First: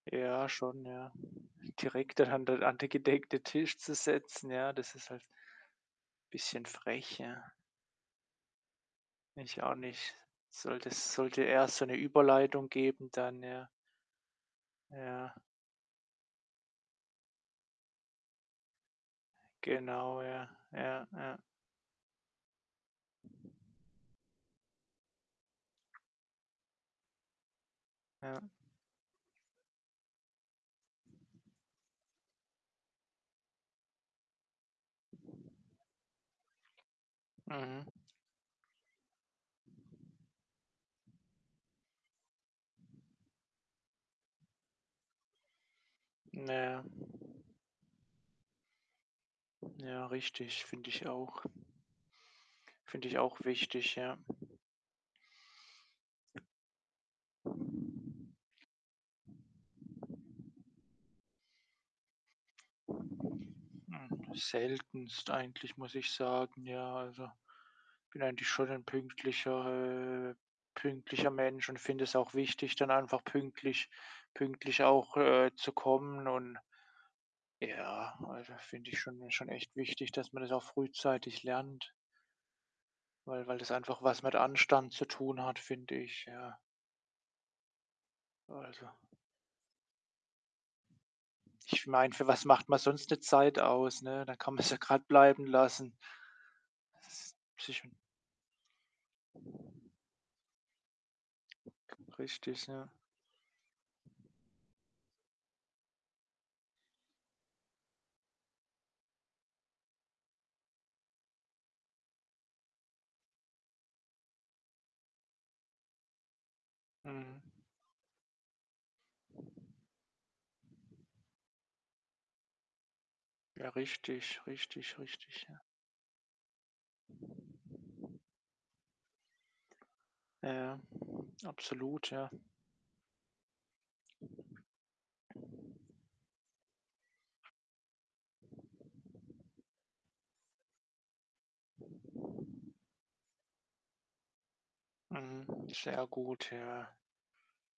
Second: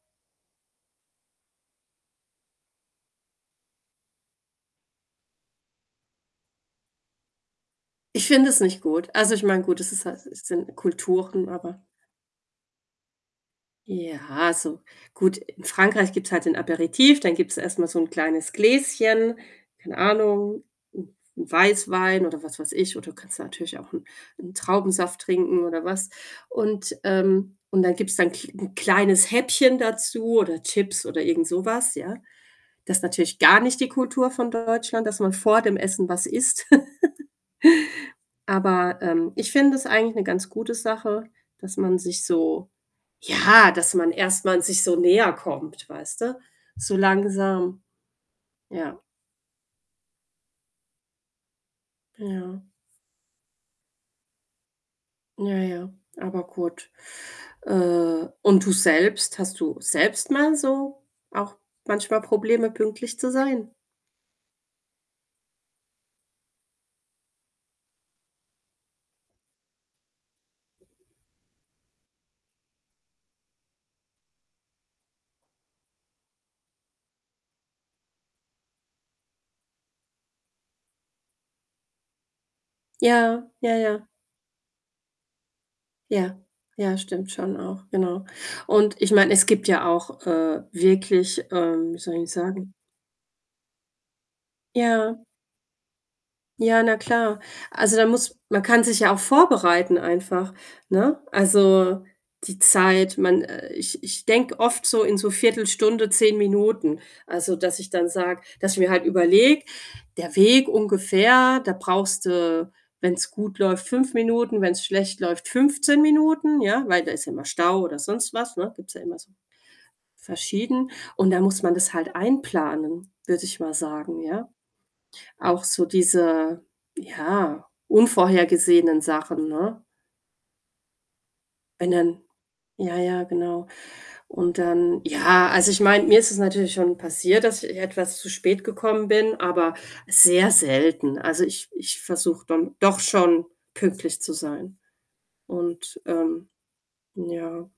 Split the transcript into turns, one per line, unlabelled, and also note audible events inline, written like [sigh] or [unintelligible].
Ja, schon, ja. Direkt da an den an den gedeckten Tisch zu setzen, ja, das ist halt bisschen frech, ja.
Ich finde es nicht gut. Also, ich
Ich
meine,
auch
gut, es ist
nicht.
halt s sind
Sollte s sollte
Kulturen,
erst
aber
so 'ne Überleitung geben, dann ja.
Ja, so.
Ja.
Gut, in Frankreich gibt's halt den Aperitif, dann gibt's erst mal so 'n kleines Gläschen, keine
Genau, ja,
Ahnung,
ja,
'n
ja.
'n Weißwein oder was weiß ich oder du kannst natürlich auch 'n 'n Traubensaft trinken oder was und, ähm, und dann gibt's
Ja.
ki 'n kleines Häppchen dazu, oder Chips, oder irgendsowas, ja. Das ist natürlich gar nicht die Kultur von Deutschland, dass man vor dem Essen was isst. [chuckles]
Mhm.
Aber, ähm, ich finde das eigentlich 'ne ganz gute Sache, dass man sich so ja, dass man erst mal sich so näherkommt, weißt du,
Na ja.
so langsam, ja.
Ja, richtig, finde ich auch.
Ja.
Finde ich auch wichtig, ja.
Ja, ja, aber gut. Äh, und du selbst? Hast du selbst mal so, auch manchmal Probleme, pünktlich zu sein?
Hm, seltenst eigentlich, muss ich sagen, ja. Also, ich bin eigentlich schon ein pünktlicher äh, pünktlicher Mensch und finde es auch wichtig, dann einfach pünktlich pünktlich auch, äh, zu kommen und ja, also, finde ich schon schon echt wichtig, dass man das auch frühzeitig lernt. weil
Ja,
weil das
ja,
einfach
ja.
was mit Anstand zu tun hat, finde ich,
Ja,
ja.
ja, stimmt schon auch, genau
Also
und ich meine, es gibt ja auch, äh, wirklich
ich
ähm, wie
meine,
soll ich
für
'n
was macht
sagen
man sonst 'ne Zeit aus, ne? Da kann man's ja grad
Ja.
bleiben lassen.
Ja, na klar.
[unintelligible]
Also, da muss man kann sich ja auch vorbereiten einfach, ne? Also,
K
die
richtig, ja.
Zeit, man ich ich denke oft so in so 1/4 Stunde, 10 Minuten. Also, dass ich dann sage dass ich mir halt überlege: „Der Weg ungefähr, da brauchst du, wenn's gut läuft, 5 Minuten, wenn's schlecht läuft, 15 Minuten“, ja, weil da ist ja
Mhm.
mal Stau oder sonst was, ne, gibt's ja immer so verschieden und dann muss man das halt einplanen, würde ich
Ja,
mal sagen,
richtig,
ja.
richtig, richtig, ja.
Auch so diese, ja, unvorhergesehenen Sachen, ne?
Ja,
Wenn
absolut,
dann
ja.
ja, ja, genau. Und dann ja, also ich meine, mir ist es natürlich schon passiert, dass ich j etwas zu spät gekommen bin, aber sehr selten. Also, ich ich versuche dann doch schon, pünktlich zu sein
Mhm.
und,
Sehr
ähm
gut, ja.
ja.